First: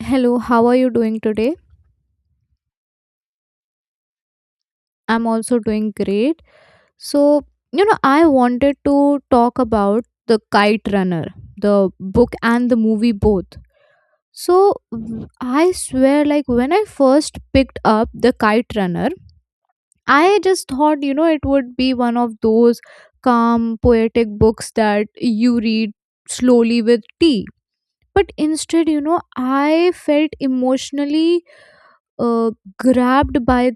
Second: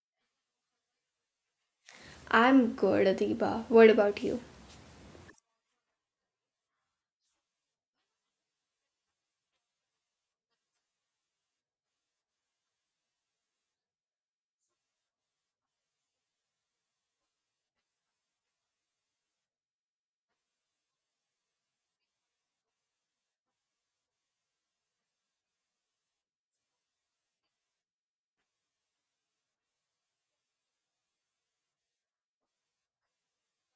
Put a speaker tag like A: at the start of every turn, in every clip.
A: Hello, how are you doing today?
B: I'm good, Adiba. What about you?
A: I'm also doing great. So, you know, I wanted to talk about The Kite Runner, the book and the movie both. So, I swear, like, when I first picked up The Kite Runner, I just thought, you know, it would be one of those calm, poetic books that you read slowly with tea. But instead, you know, I felt emotionally uh, grabbed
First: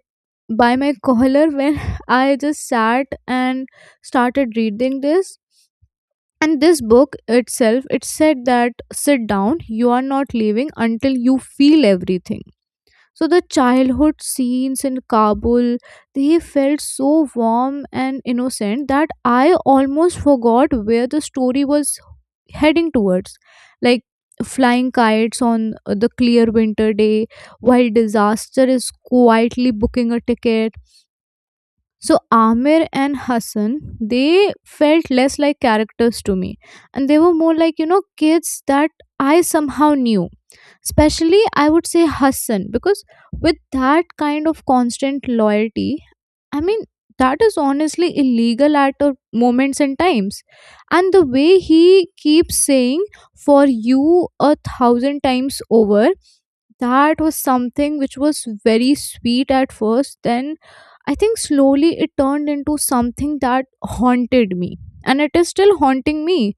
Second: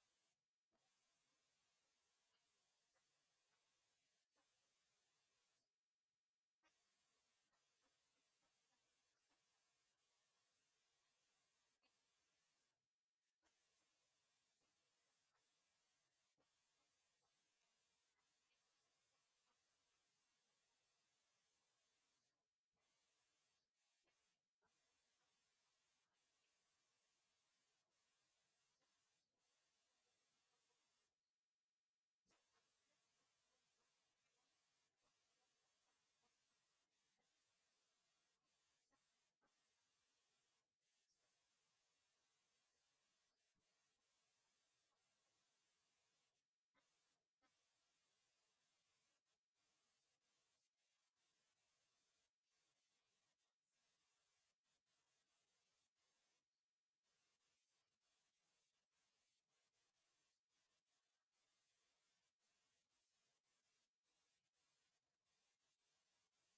A: by my collar when I just sat and started reading this. And this book itself, it said that sit down, you are not leaving until you feel everything. So the childhood scenes in Kabul, they felt so warm and innocent that I almost forgot where the story was heading towards. Like flying kites on the clear winter day, while disaster is quietly booking a ticket so Amir and Hassan, they felt less like characters to me. And they were more like, you know, kids that I somehow knew. Especially, I would say Hassan, because with that kind of constant loyalty, I mean, that is honestly illegal at a moments and times. And the way he keeps saying, for you a thousand times over, that was something which was very sweet at first, then I think slowly it turned into something that haunted me, and it is still haunting me,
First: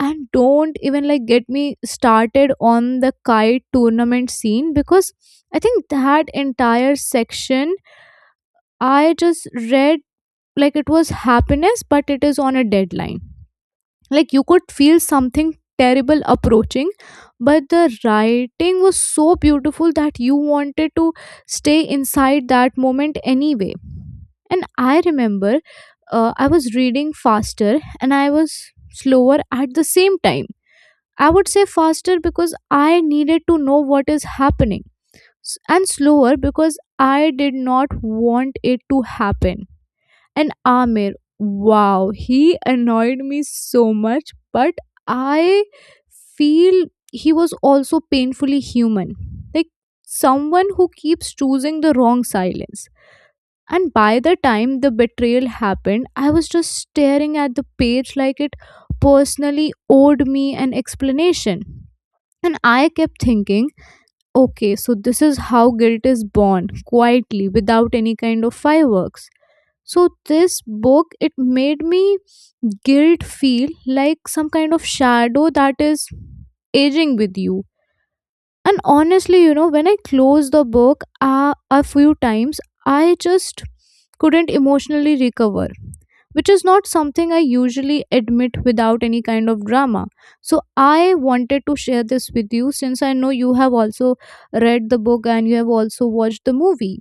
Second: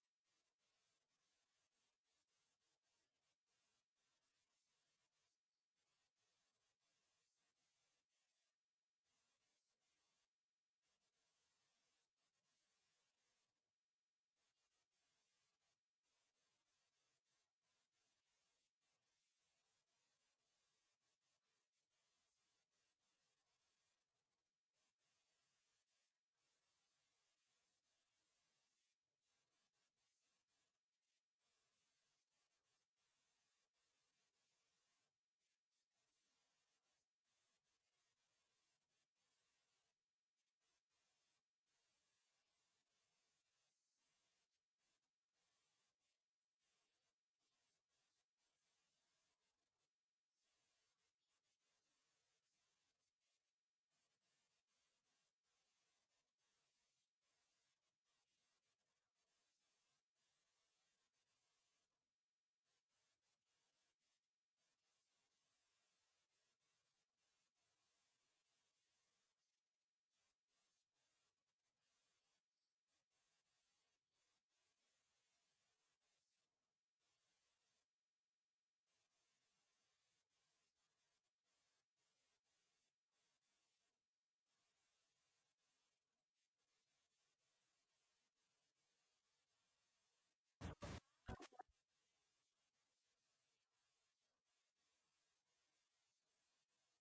A: and don't even like get me started on the kite tournament scene, because I think that entire section I just read like it was happiness but it is on a deadline. Like you could feel something terrible approaching, but the writing was so beautiful that you wanted to stay inside that moment anyway. And I remember I was reading faster and I was slower at the same time. I would say faster because I needed to know what is happening, and slower because I did not want it to happen. And Amir, wow, he annoyed me so much, but I feel he was also painfully human. Like someone who keeps choosing the wrong silence. And by the time the betrayal happened, I was just staring at the page like it personally owed me an explanation. And I kept thinking, okay, so this is how guilt is born, quietly, without any kind of fireworks. So this book, it made me guilt feel like some kind of shadow that is aging with you. And honestly, you know, when I closed the book, a few times I just couldn't emotionally recover, which is not something I usually admit without any kind of drama. So I wanted to share this with you since I know you have also read the book and you have also watched the movie.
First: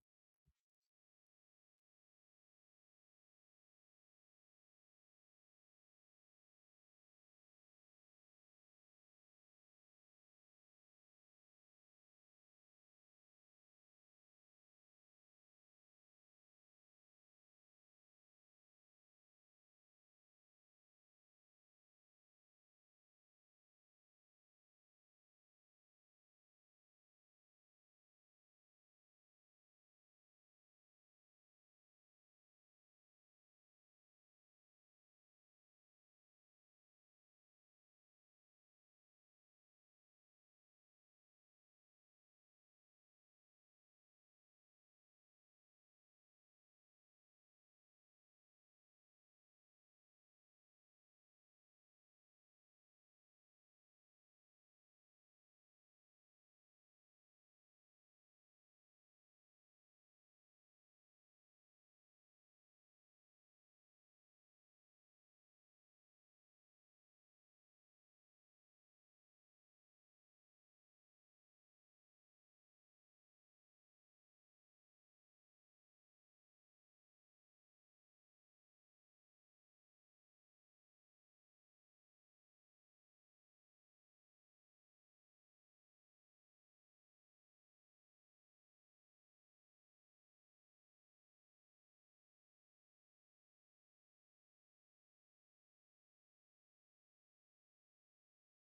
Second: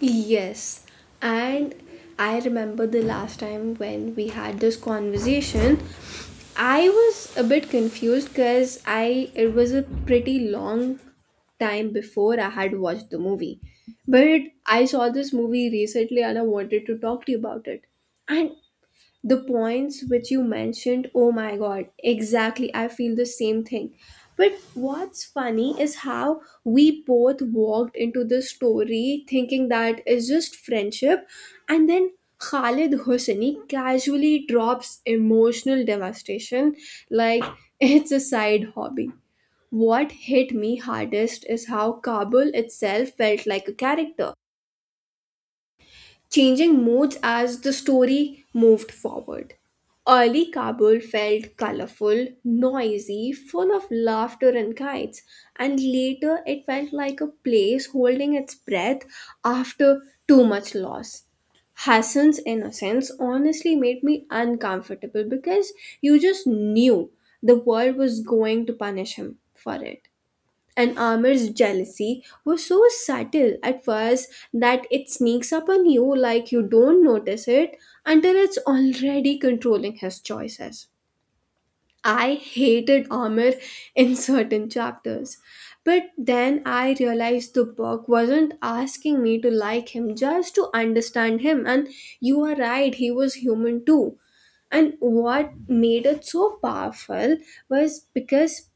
B: Yes, and I remember the last time when we had this conversation, I was a bit confused because I it was a pretty long time before I had watched the movie. But I saw this movie recently and I wanted to talk to you about it. And The points which you mentioned, oh my god, exactly. I feel the same thing. But what's funny is how we both walked into this story thinking that it's just friendship, and then Khalid Hosseini casually drops emotional devastation like it's a side hobby. What hit me hardest is how Kabul itself felt like a character changing moods as the story moved forward. Early Kabul felt colorful, noisy, full of laughter and kites, and later it felt like a place holding its breath after too much loss. Hassan's innocence honestly made me uncomfortable because you just knew the world was going to punish him for it, and Amir's jealousy were so subtle at first that it sneaks up on you, like you don't notice it until it's already controlling his choices. I hated Amir in certain chapters, but then I realized the book wasn't asking me to like him, just to understand him, and you are right, he was human too. And what made it so powerful was because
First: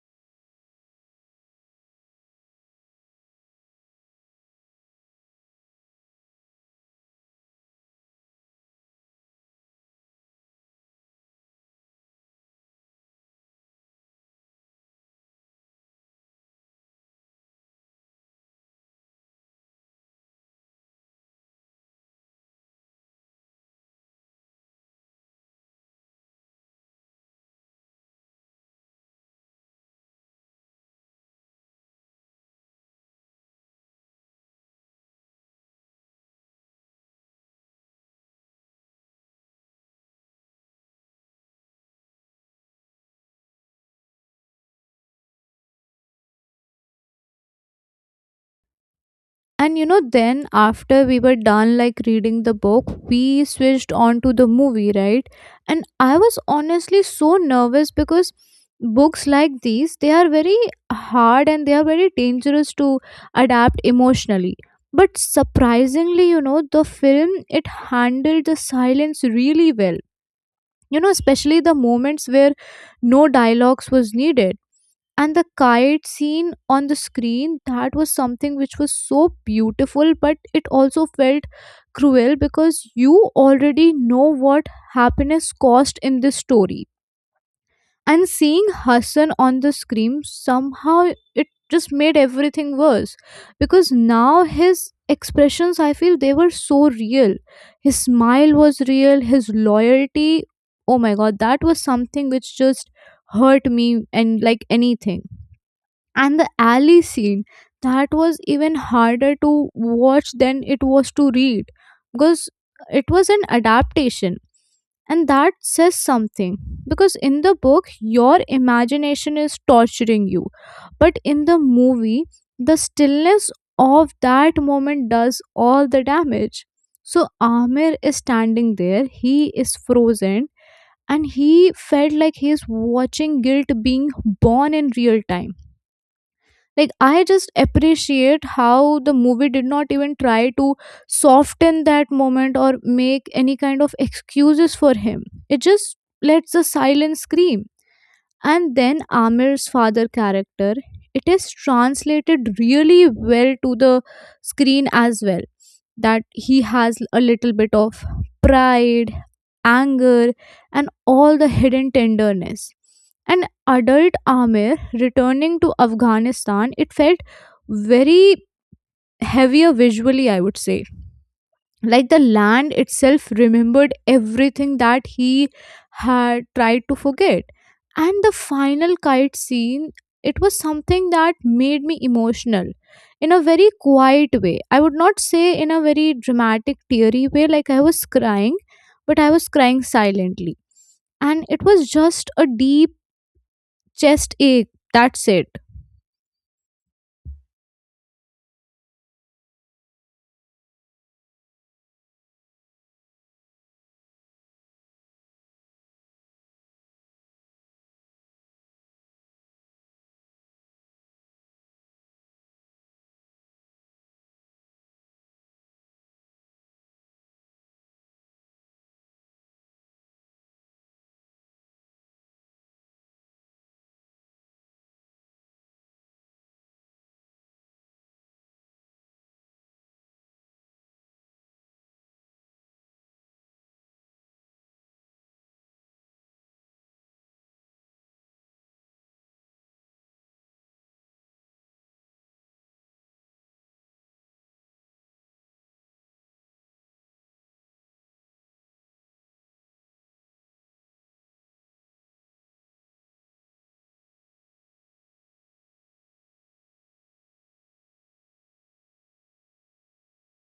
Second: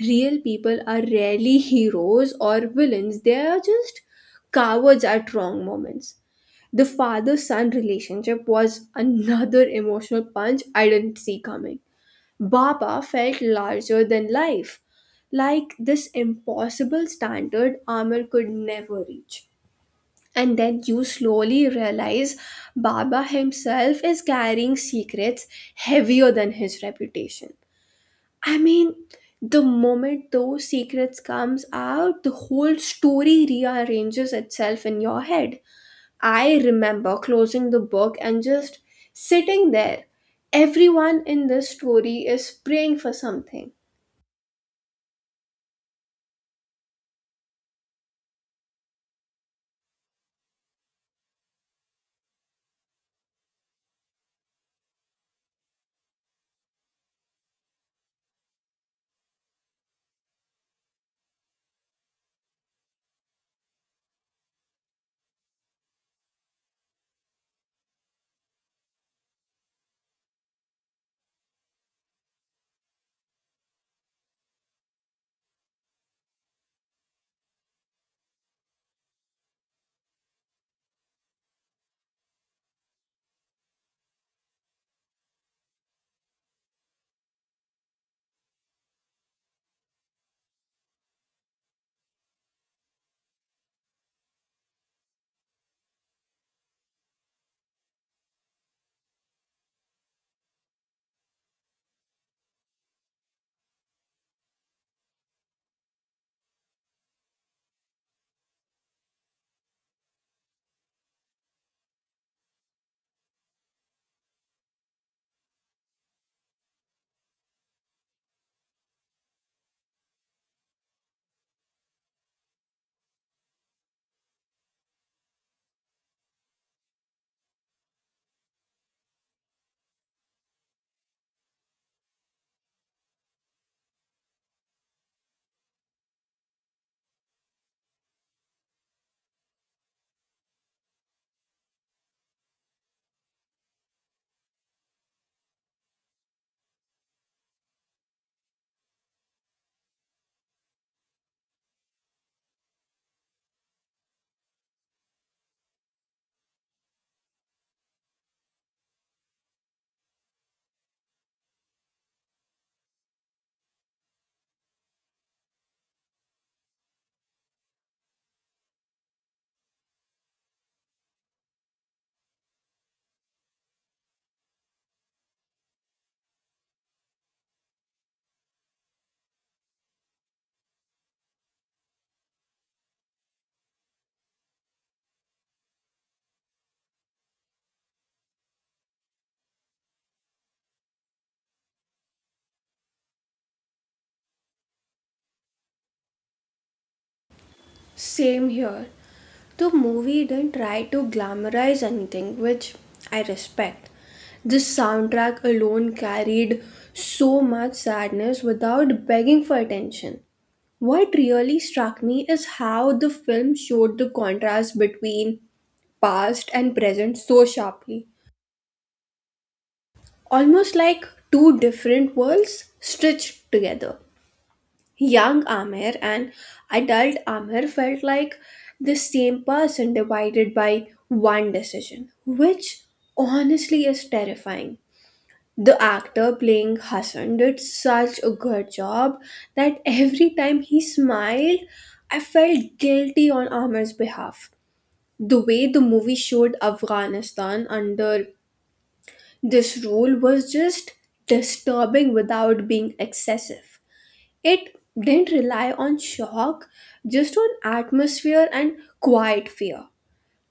B: real people are rarely heroes or villains, they are just cowards at wrong moments. The father son relationship was another emotional punch I didn't see coming. Baba felt larger than life, like this impossible standard Amir could never reach. And then you slowly realize Baba himself is carrying secrets heavier than his reputation. I mean, the moment those secrets comes out, the whole story rearranges itself in your head. I remember closing the book and just sitting there. Everyone in this story is praying for something.
A: And you know, then after we were done like reading the book, we switched on to the movie, right? And I was honestly so nervous because books like these, they are very hard and they are very dangerous to adapt emotionally. But surprisingly, you know, the film, it handled the silence really well. You know, especially the moments where no dialogues was needed, and the kite scene on the screen, that was something which was so beautiful but it also felt cruel because you already know what happiness cost in this story. And seeing Hassan on the screen somehow, it just made everything worse, because now his expressions, I feel, they were so real. His smile was real, his loyalty, oh my god, that was something which just hurt me and like anything. And the alley scene, that was even harder to watch than it was to read, because it was an adaptation, and that says something, because in the book your imagination is torturing you, but in the movie the stillness of that moment does all the damage. So Amir is standing there, he is frozen, and he felt like he is watching guilt being born in real time. Like, I just appreciate how the movie did not even try to soften that moment or make any kind of excuses for him. It just lets the silence scream. And then Amir's father character, it is translated really well to the screen as well, that he has a little bit of pride, anger, and all the hidden tenderness. An adult Amir returning to Afghanistan, it felt very heavier visually, I would say. Like the land itself remembered everything that he had tried to forget. And the final kite scene, it was something that made me emotional in a very quiet way. I would not say in a very dramatic, teary way, like I was crying, but I was crying silently, and it was just a deep chest ache. That's it.
B: Same here. The movie didn't try to glamorize anything, which I respect. The soundtrack alone carried so much sadness without begging for attention. What really struck me is how the film showed the contrast between past and present so sharply, almost like two different worlds stitched together. Young Amir and adult Amir felt like the same person divided by one decision, which honestly is terrifying. The actor playing Hassan did such a good job that every time he smiled, I felt guilty on Amir's behalf. The way the movie showed Afghanistan under this rule was just disturbing without being excessive. It didn't rely on shock, just on atmosphere and quiet fear.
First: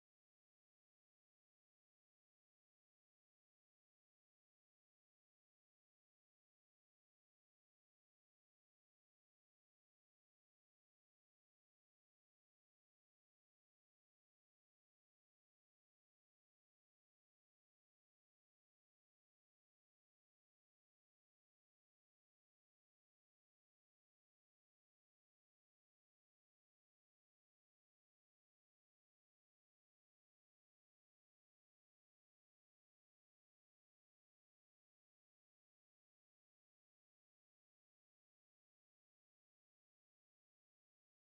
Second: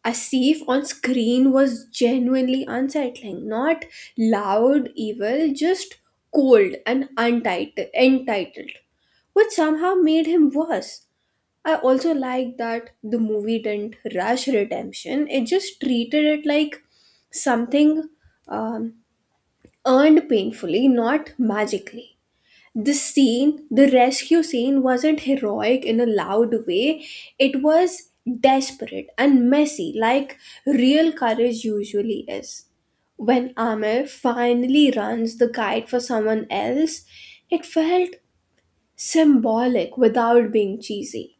B: Asif on screen was genuinely unsettling. Not loud evil, just cold and untitled, entitled, which somehow made him worse. I also like that the movie didn't rush redemption, it just treated it like something um, earned painfully, not magically. The scene, the rescue scene wasn't heroic in a loud way. It was desperate and messy, like real courage usually is. When Amir finally runs the kite for someone else, it felt symbolic without being cheesy.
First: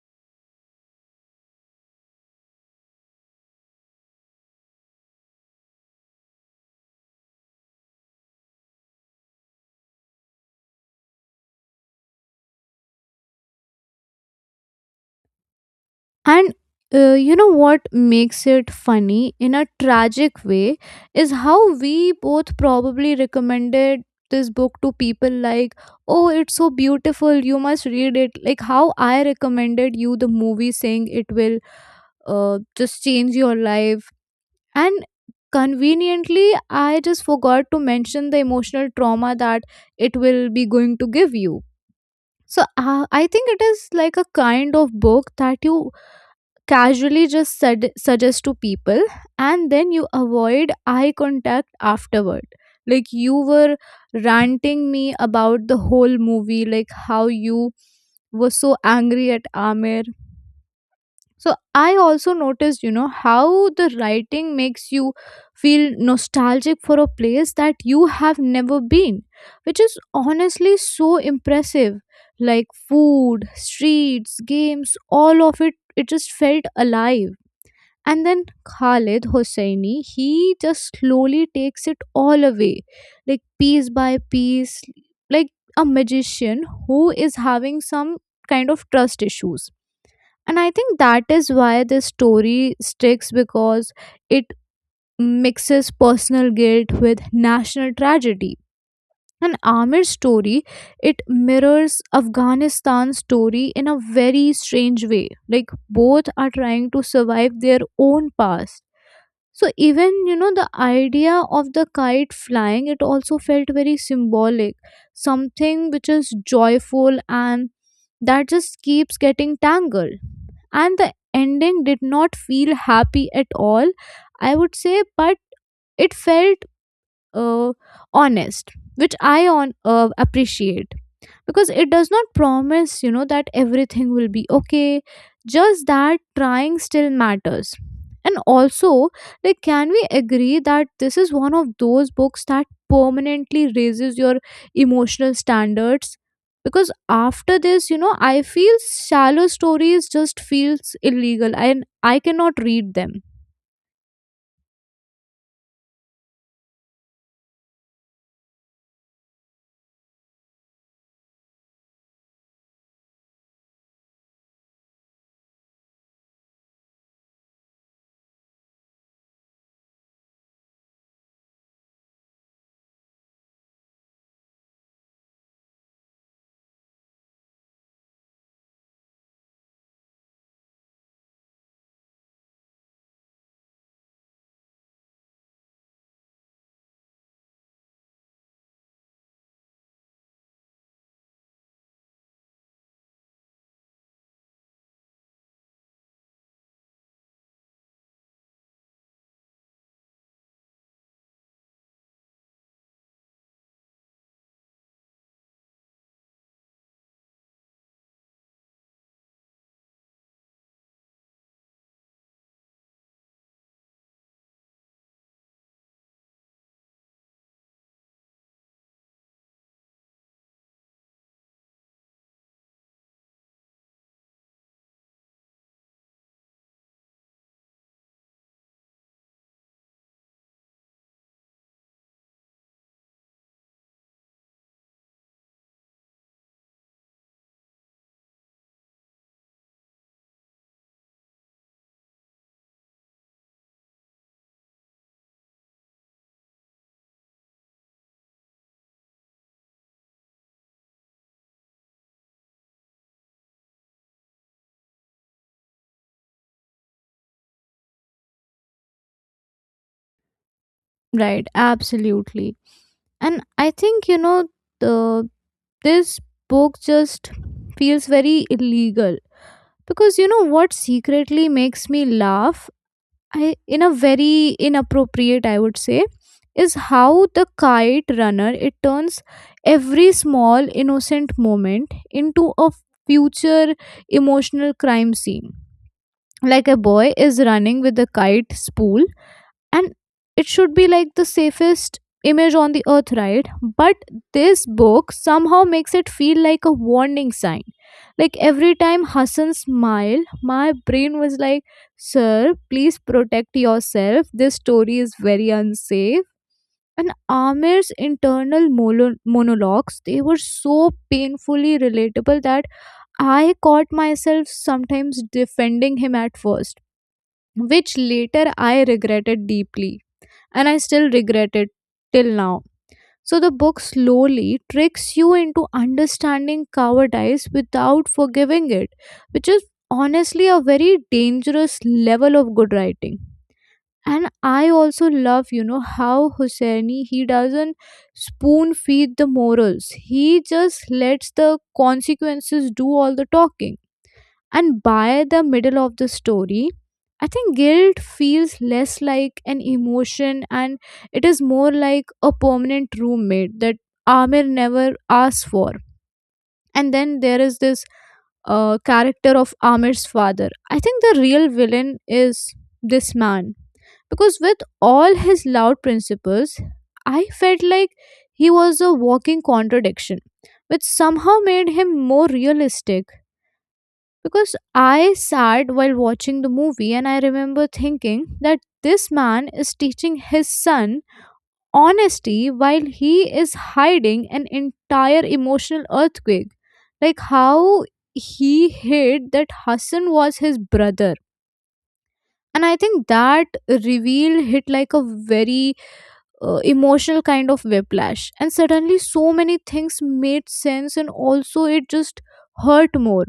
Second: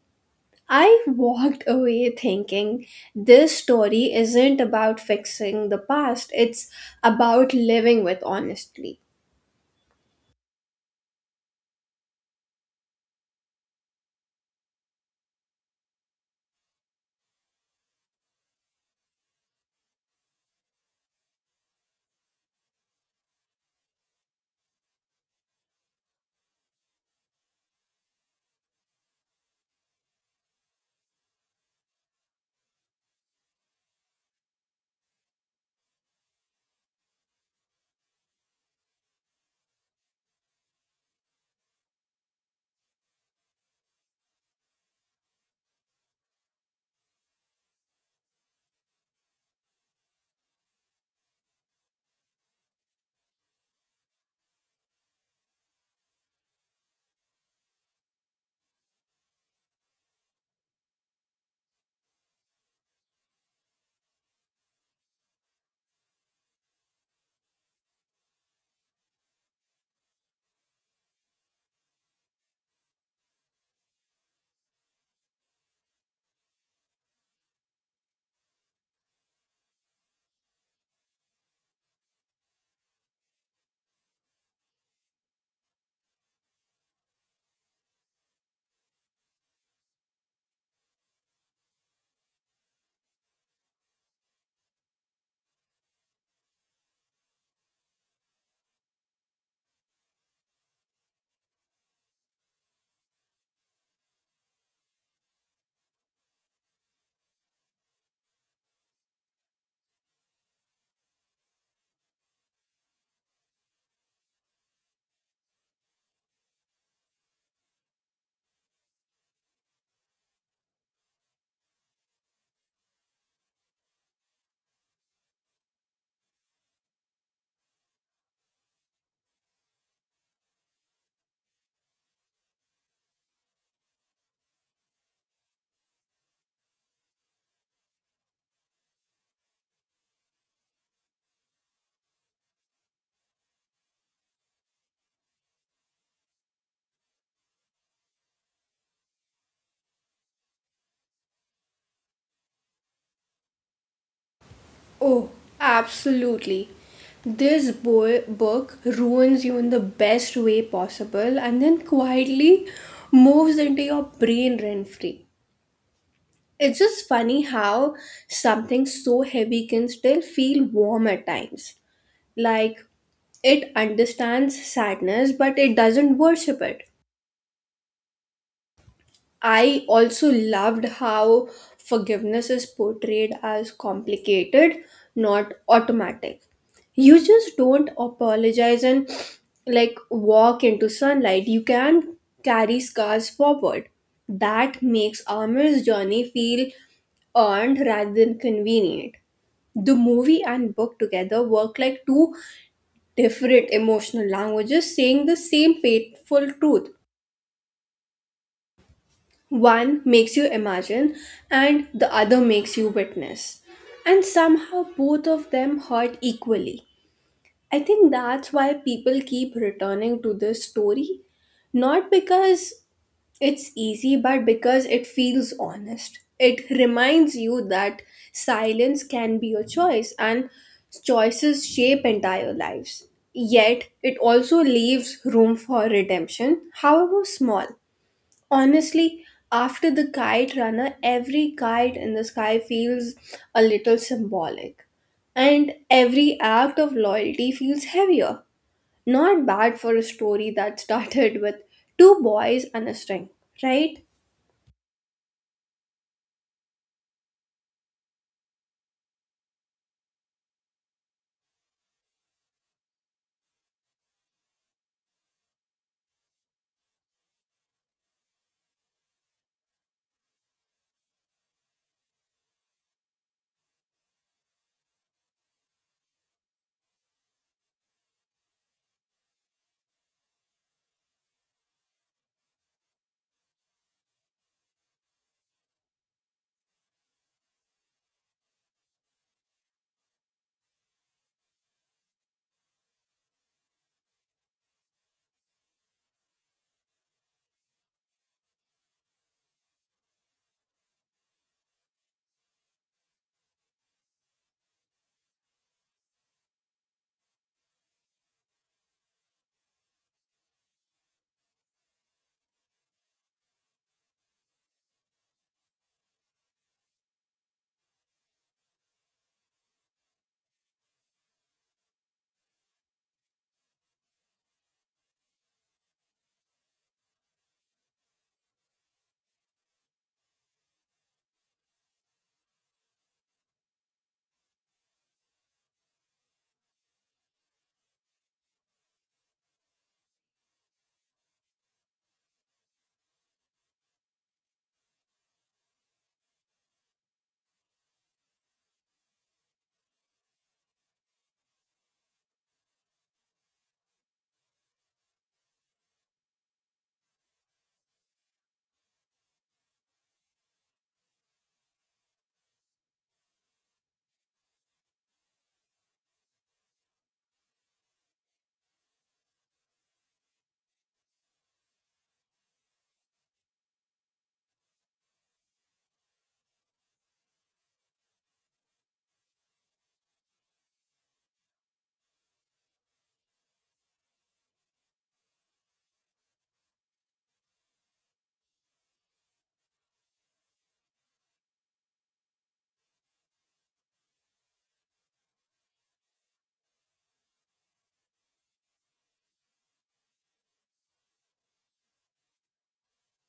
B: I walked away thinking this story isn't about fixing the past, it's about living with honestly.
A: And you know what makes it funny in a tragic way is how we both probably recommended this book to people like, oh, it's so beautiful, you must read it. Like how I recommended you the movie saying it will just change your life. And conveniently, I just forgot to mention the emotional trauma that it will be going to give you. So I think it is like a kind of book that you casually just suggest to people and then you avoid eye contact afterward. Like you were ranting me about the whole movie, like how you were so angry at Amir. So I also noticed, you know, how the writing makes you feel nostalgic for a place that you have never been, which is honestly so impressive. Like food, streets, games, all of it, it just felt alive. And then Khalid Hosseini, he just slowly takes it all away, like piece by piece, like a magician who is having some kind of trust issues. And I think that is why this story sticks, because it mixes personal guilt with national tragedy. And Amir's story, it mirrors Afghanistan's story in a very strange way. Like both are trying to survive their own past. So even, you know, the idea of the kite flying, it also felt very symbolic, something which is joyful and that just keeps getting tangled. And the ending did not feel happy at all, I would say, but it felt uh, honest, which I on appreciate, because it does not promise, you know, that everything will be okay, just that trying still matters. And also, like, can we agree that this is one of those books that permanently raises your emotional standards? Because after this, you know, I feel shallow stories just feels illegal and I cannot read them.
B: Oh, absolutely. This book ruins you in the best way possible and then quietly moves into your brain rent free. It's just funny how something so heavy can still feel warm at times. Like it understands sadness, but it doesn't worship it. I also loved how forgiveness is portrayed as complicated, not automatic. You just don't apologize and like walk into sunlight. You can carry scars forward. That makes Amir's journey feel earned rather than convenient. The movie and book together work like two different emotional languages saying the same painful truth. One makes you imagine, and the other makes you witness. And somehow both of them hurt equally. I think that's why people keep returning to this story. Not because it's easy, but because it feels honest. It reminds you that silence can be a choice, and choices shape entire lives. Yet, it also leaves room for redemption, however small. Honestly, after The Kite Runner, every kite in the sky feels a little symbolic. And every act of loyalty feels heavier. Not bad for a story that started with two boys and a string, right?
A: Right, absolutely. And I think, you know, the this book just feels very illegal, because you know what secretly makes me laugh, I, in a very inappropriate, I would say, is how the kite runner, it turns every small innocent moment into a future emotional crime scene. Like a boy is running with a kite spool, and it should be like the safest image on the earth, right? But this book somehow makes it feel like a warning sign. Like every time Hassan smiled, my brain was like, sir, please protect yourself, this story is very unsafe. And Amir's internal monologues, they were so painfully relatable that I caught myself sometimes defending him at first, which later I regretted deeply, and I still regret it till now. So the book slowly tricks you into understanding cowardice without forgiving it, which is honestly a very dangerous level of good writing. And I also love, you know, how Husseini, he doesn't spoon feed the morals. He just lets the consequences do all the talking. And by the middle of the story, I think guilt feels less like an emotion and it is more like a permanent roommate that Amir never asks for. And then there is this character of Amir's father. I think the real villain is this man, because with all his loud principles, I felt like he was a walking contradiction, which somehow made him more realistic. Because I sat while watching the movie and I remember thinking that this man is teaching his son honesty while he is hiding an entire emotional earthquake. Like how he hid that Hassan was his brother. And I think that reveal hit like a very emotional kind of whiplash. And suddenly, so many things made sense, and also it just hurt more.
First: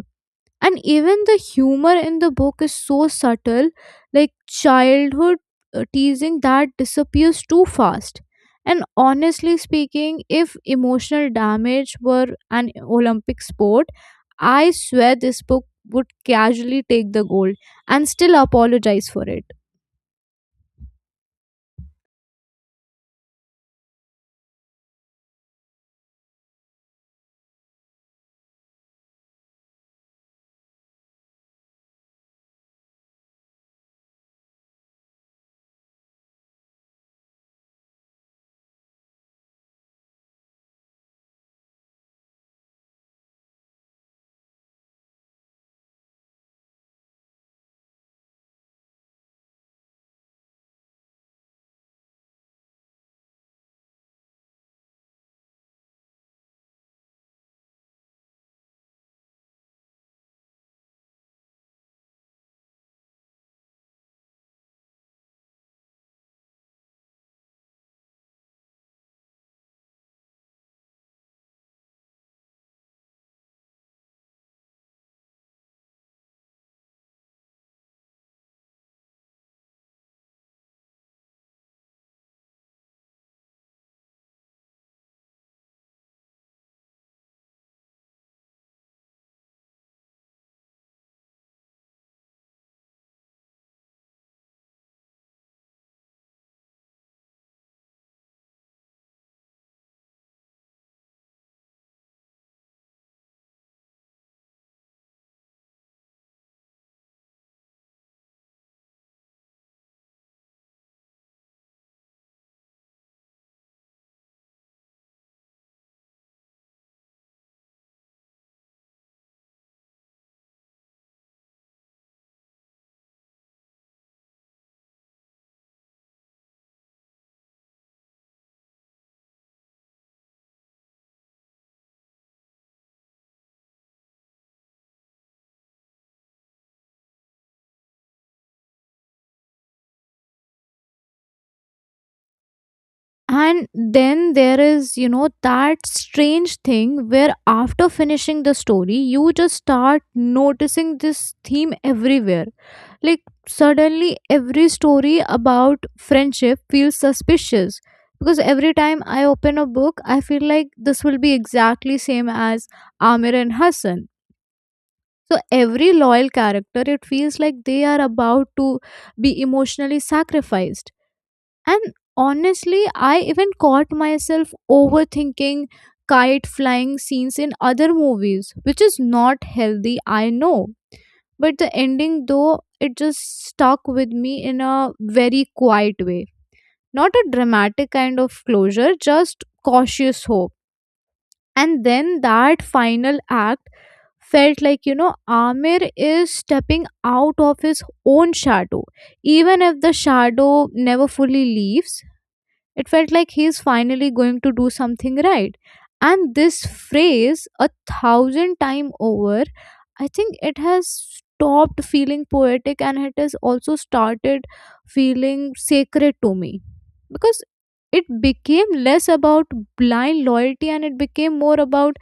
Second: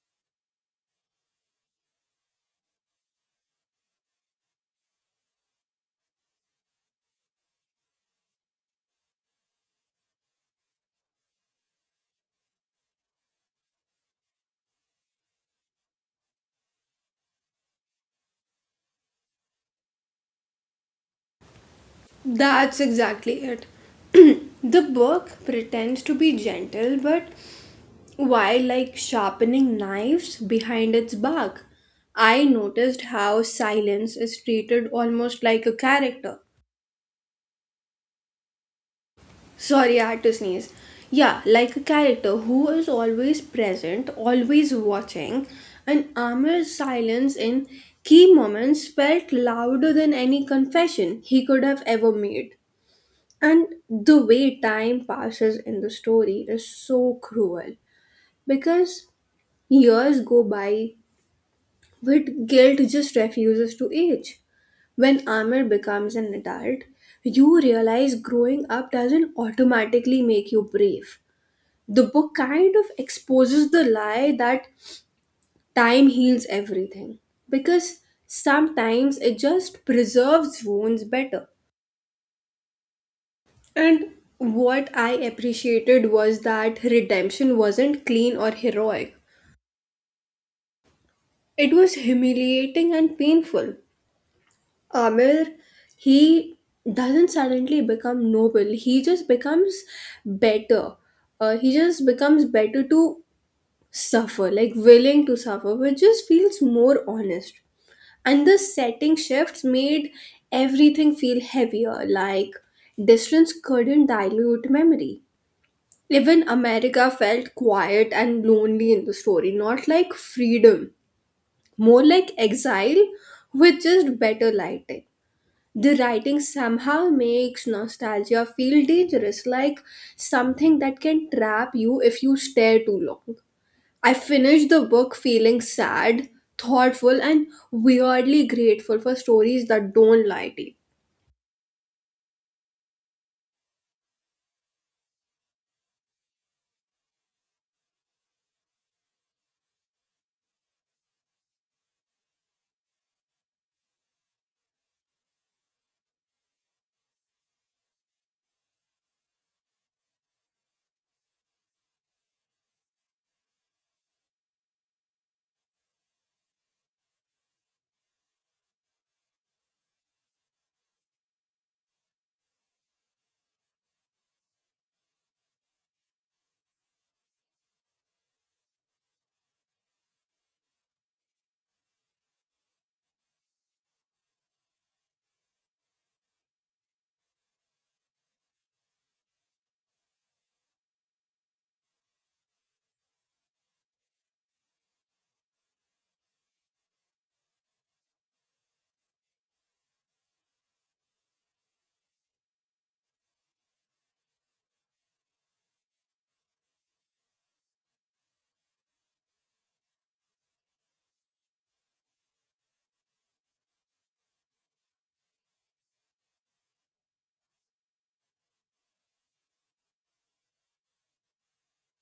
A: And even the humor in the book is so subtle, like childhood teasing that disappears too fast. And honestly speaking, if emotional damage were an olympic sport, I swear this book would casually take the gold and still apologize for it.
B: That's exactly it. The book pretends to be gentle, but why like sharpening knives behind its back. I noticed how silence is treated almost like a character. Sorry, I had to sneeze. Yeah, like a character who is always present, always watching, and Amir's silence in key moments felt louder than any confession he could have ever made. And the way time passes in the story is so cruel because years go by with guilt just refuses to age. When Amir becomes an adult, you realize growing up doesn't automatically make you brave. The book kind of exposes the lie that time heals everything, because sometimes it just preserves wounds better. And what I appreciated was that redemption wasn't clean or heroic, it was humiliating and painful. Amir, he doesn't suddenly become noble, he just becomes better. He just becomes better to suffer, like willing to suffer, which just feels more honest. And the setting shifts made everything feel heavier, like distance couldn't dilute memory. Even America felt quiet and lonely in the story, not like freedom, more like exile with just better lighting. The writing somehow makes nostalgia feel dangerous, like something that can trap you if you stare too long. I finished the book feeling sad, thoughtful, and weirdly grateful for stories that don't lie to you.
A: And then there is, you know, that strange thing where after finishing the story, you just start noticing this theme everywhere. Like, suddenly, every story about friendship feels suspicious, because every time I open a book, I feel like this will be exactly same as Amir and Hassan. So, every loyal character, it feels like they are about to be emotionally sacrificed, and honestly, I even caught myself overthinking kite flying scenes in other movies, which is not healthy, I know. But the ending, though, it just stuck with me in a very quiet way. Not a dramatic kind of closure, just cautious hope. And then that final act felt like, you know, Amir is stepping out of his own shadow. Even if the shadow never fully leaves, it felt like he's finally going to do something right. And this phrase, a thousand time over, I think it has stopped feeling poetic, and it has also started feeling sacred to me, because it became less about blind loyalty and it became more about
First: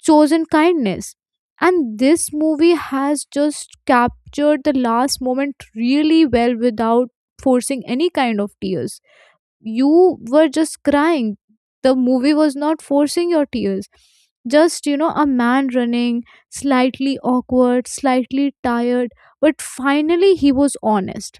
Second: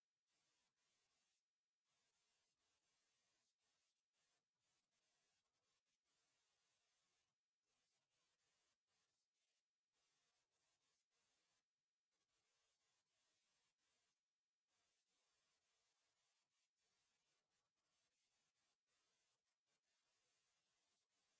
A: chosen kindness. And this movie has just captured the last moment really well without forcing any kind of tears. You were just crying. The movie was not forcing your tears, just, you know, a man running, slightly awkward, slightly tired, but finally he was honest.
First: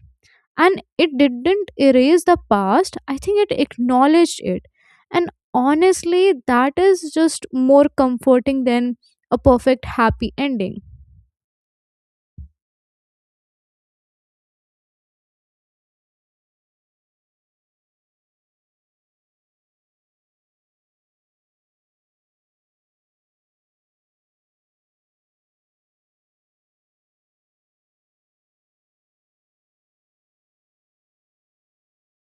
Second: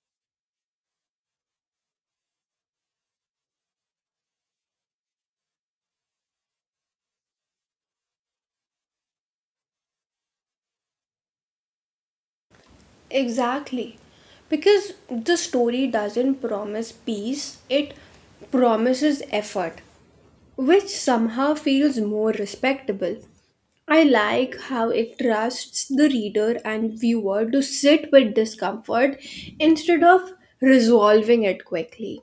A: And it didn't erase the past, I think it acknowledged it. And honestly, that is just more comforting than a perfect happy ending.
B: Exactly. Because the story doesn't promise peace, it promises effort, which somehow feels more respectable. I like how it trusts the reader and viewer to sit with discomfort instead of resolving it quickly.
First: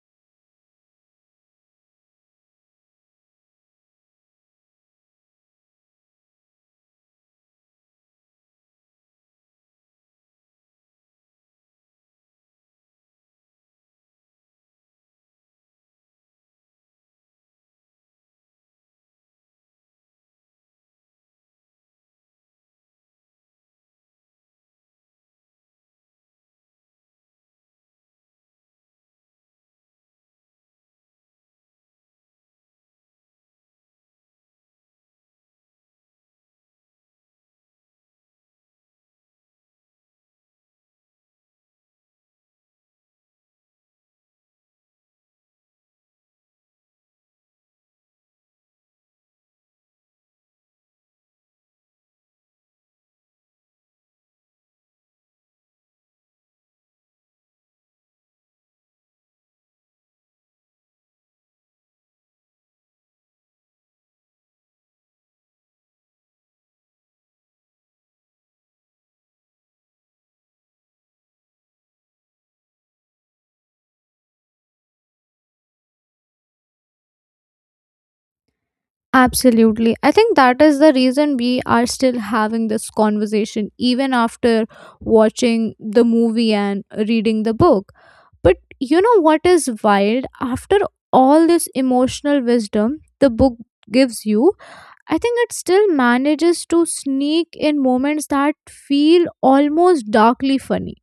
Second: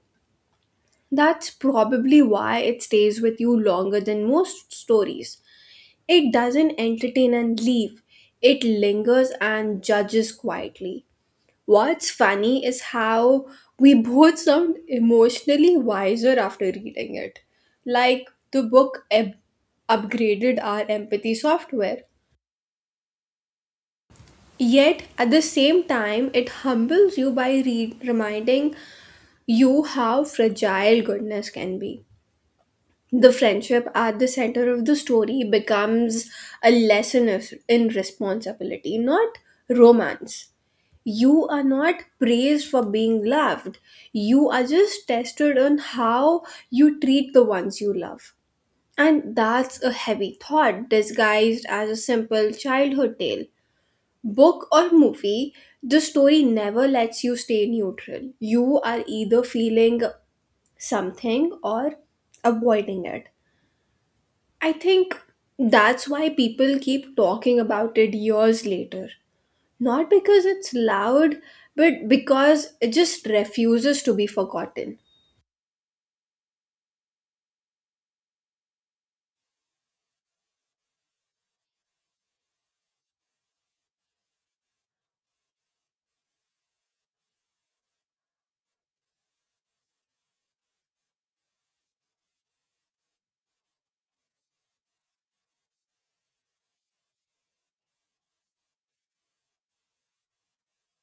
B: That's probably why it stays with you longer than most stories. It doesn't entertain and leave, it lingers and judges quietly. What's funny is how we both sound emotionally wiser after reading it. Like the book upgraded our empathy software. Yet, at the same time, it humbles you by reminding you how fragile goodness can be. The friendship at the center of the story becomes a in responsibility, not romance. You are not praised for being loved. You are just tested on how you treat the ones you love. And that's a heavy thought disguised as a simple childhood tale. Book or movie, the story never lets you stay neutral. You are either feeling something or avoiding it. I think that's why people keep talking about it years later. Not because it's loud, but because it just refuses to be forgotten.
A: Absolutely. I think that is the reason we are still having this conversation, even after watching the movie and reading the book. But you know what is wild? After all this emotional wisdom the book gives you, I think it still manages to sneak in moments that feel almost darkly funny.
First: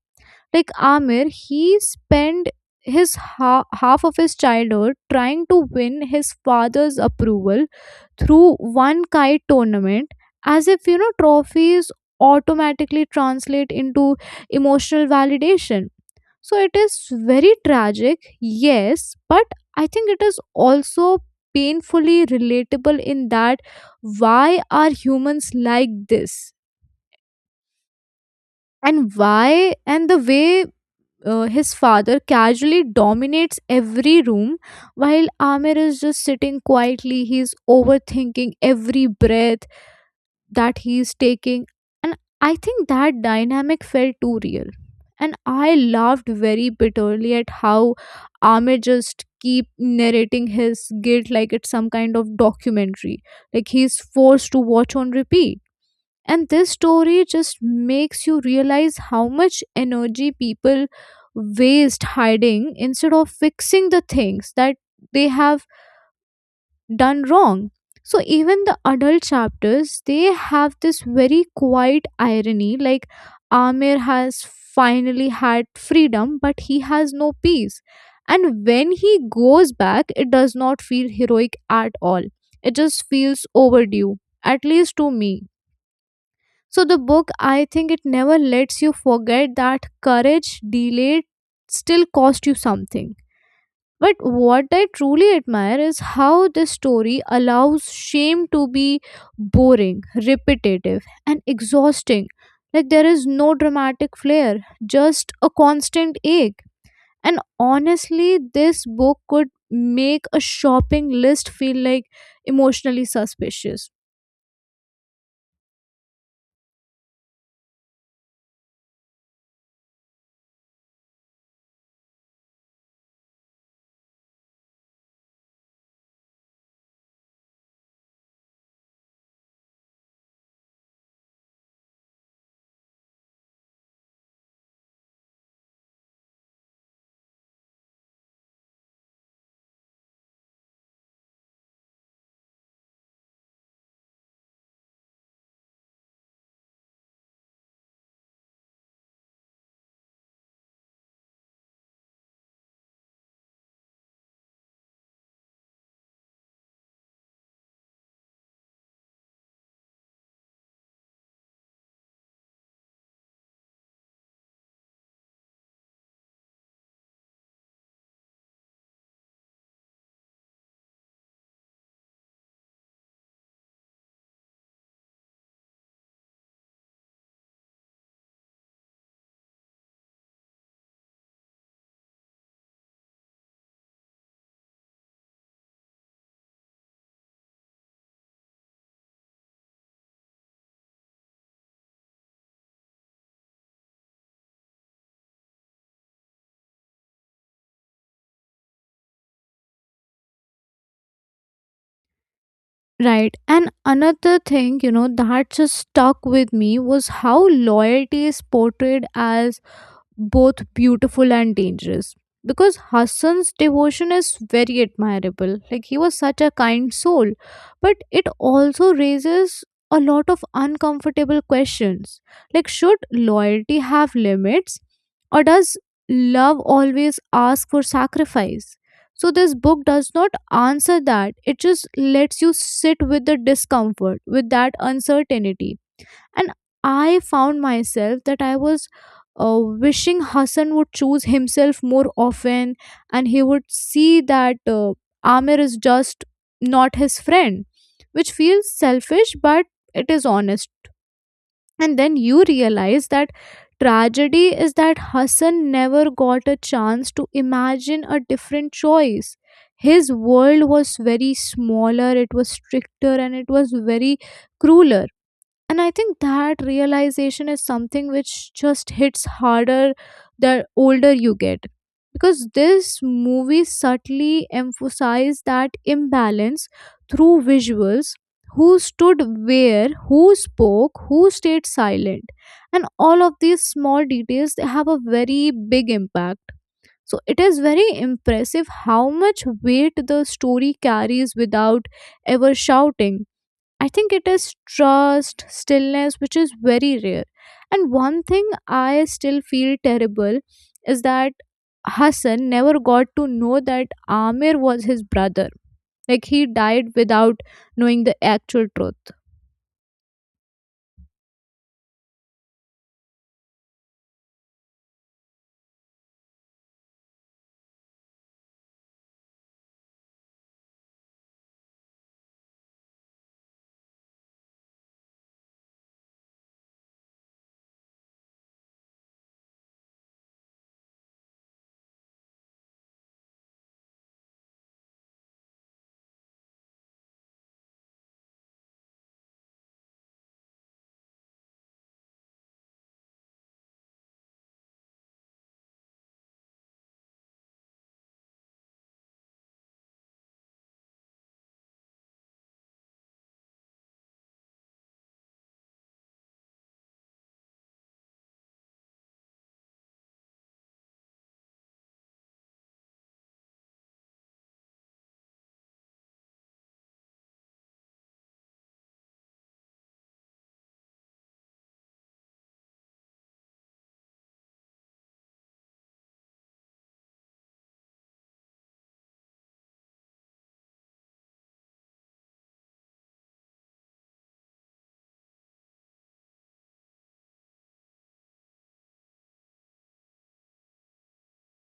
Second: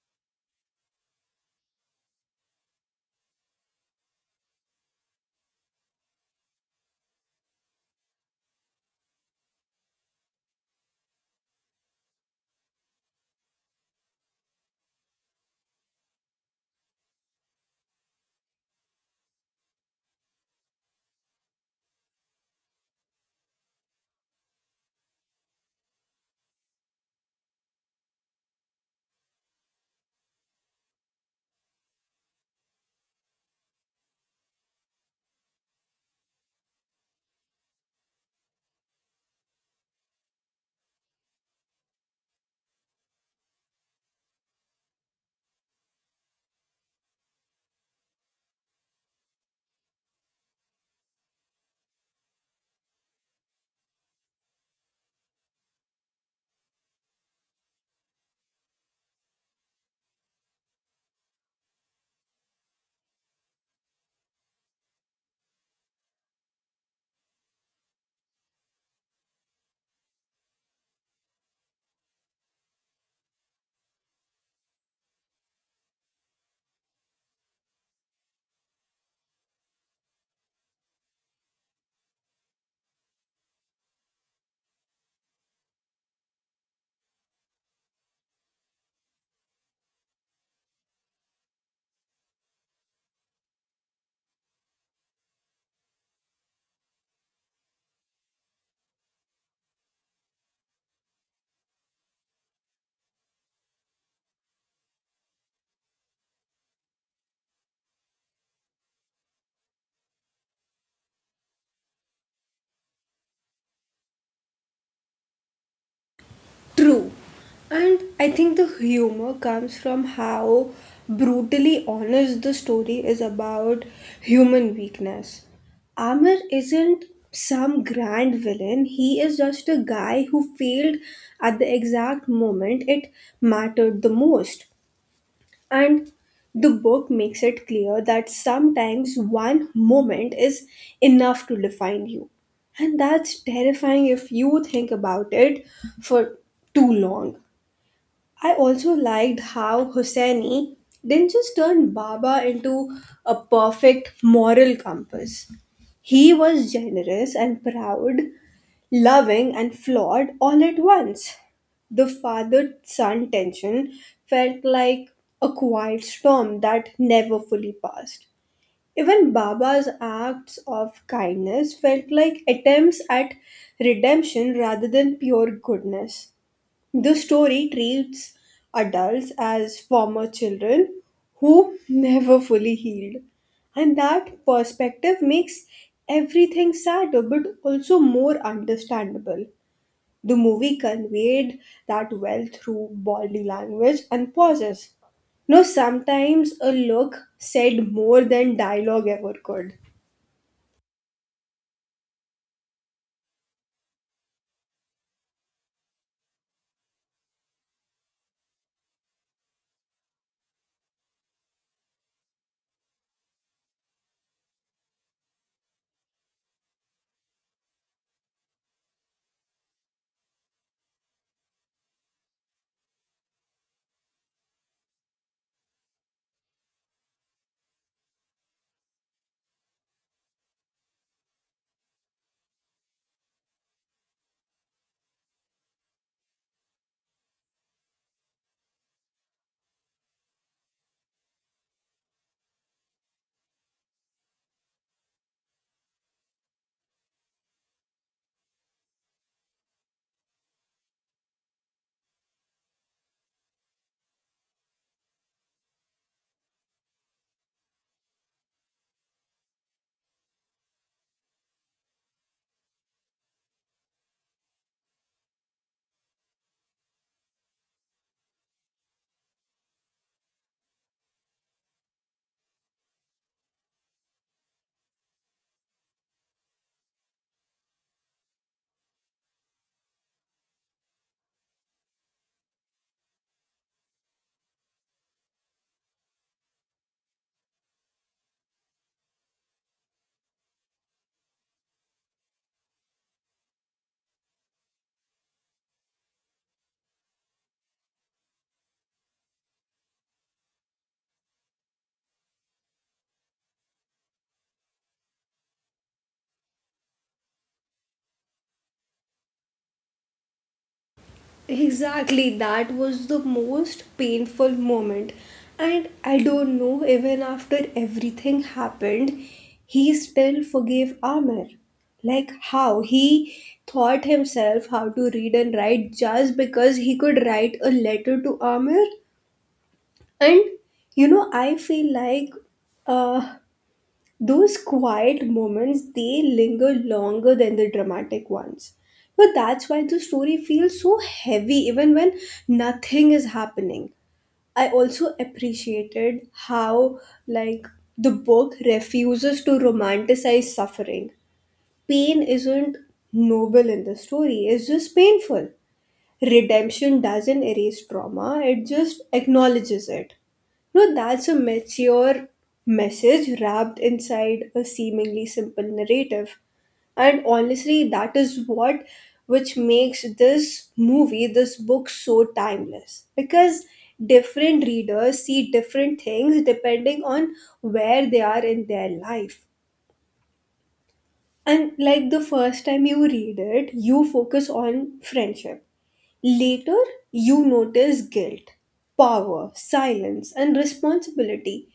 A: Like Amir, he spent half of his childhood trying to win his father's approval through one kite tournament, as if, you know, trophies automatically translate into emotional validation. So it is very tragic, yes, but I think it is also painfully relatable in that, why are humans like this? And why, and the way his father casually dominates every room while Amir is just sitting quietly. He's overthinking every breath that he's taking. And I think that dynamic felt too real, and I laughed very bitterly at how Amir just keep narrating his guilt like it's some kind of documentary, like he's forced to watch on repeat. And this story just makes you realize how much energy people waste hiding instead of fixing the things that they have done wrong. So even the adult chapters, they have this very quiet irony, like Amir has finally had freedom, but he has no peace. And when he goes back, it does not feel heroic at all. It just feels overdue, at least to me. So the book, I think it never lets you forget that courage delayed still cost you something. But what I truly admire is how this story allows shame to be boring, repetitive, and exhausting. Like there is no dramatic flair, just a constant ache. And honestly, this book could make a shopping list feel like emotionally suspicious.
B: True. And I think the humor comes from how brutally honest the story is about human weakness. Amr isn't some grand villain, he is just a guy who failed at the exact moment it mattered the most. And the book makes it clear that sometimes one moment is enough to define you. And that's terrifying if you think about it for too long. I also liked how Hosseini didn't just turn Baba into a perfect moral compass. He was generous and proud, loving and flawed all at once. The father son tension felt like a quiet storm that never fully passed. Even Baba's acts of kindness felt like attempts at redemption rather than pure goodness. The story treats adults as former children who never fully healed. And that perspective makes everything sadder but also more understandable. The movie conveyed that well through body language and pauses. No, sometimes a look said more than dialogue ever could.
A: Right. And another thing, you know, that just stuck with me was how loyalty is portrayed as both beautiful and dangerous, because Hassan's devotion is very admirable. Like he was such a kind soul, but it also raises a lot of uncomfortable questions. Like, should loyalty have limits, or does love always ask for sacrifice? So this book does not answer that. It just lets you sit with the discomfort, with that uncertainty. And I found myself that I was uh, wishing Hassan would choose himself more often, and he would see that Amir is just not his friend, which feels selfish, but it is honest. And then you realize that tragedy is that Hassan never got a chance to imagine a different choice. His world was very smaller, it was stricter, and it was very crueler. And I think that realization is something which just hits harder the older you get, because this movie subtly emphasized that imbalance through visuals. Who stood where, who spoke, who stayed silent, and all of these small details, they have a very big impact. So it is very impressive how much weight the story carries without ever shouting. I think it is trust, stillness, which is very rare. And one thing I still feel terrible is that Hassan never got to know that Amir was his brother. Like he died without knowing the actual truth.
B: Exactly, that was the most painful moment. And I don't know, even after everything happened, he still forgave Amir. Like how he taught himself how to read and write just because he could write a letter to Amir. And you know, I feel like uh, those quiet moments, they linger longer than the dramatic ones. But that's why the story feels so heavy even when nothing is happening. I also appreciated how, like, the book refuses to romanticize suffering. Pain isn't noble in the story, it's just painful. Redemption doesn't erase trauma, it just acknowledges it. No, that's a mature message wrapped inside a seemingly simple narrative. And honestly, that is what which makes this movie, this book so timeless. Because different readers see different things depending on where they are in their life. And like the first time you read it, you focus on friendship. Later, you notice guilt, power, silence, and responsibility.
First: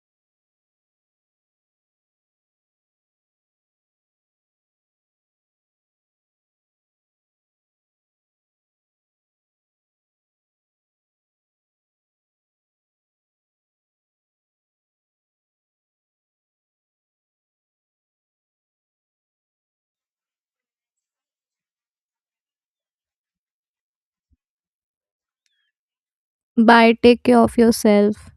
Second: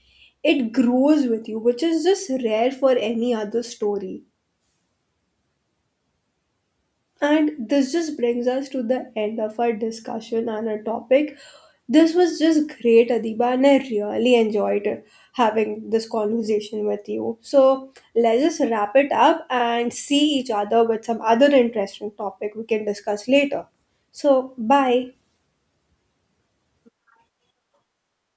B: It grows with you, which is just rare for any other story. And this just brings us to the end of our discussion on our topic. This was just great, Adiba, and I really enjoyed having this conversation with you. So let's just wrap it up and see each other with some other interesting topic we can discuss later. So, bye.
A: Bye, take care of yourself.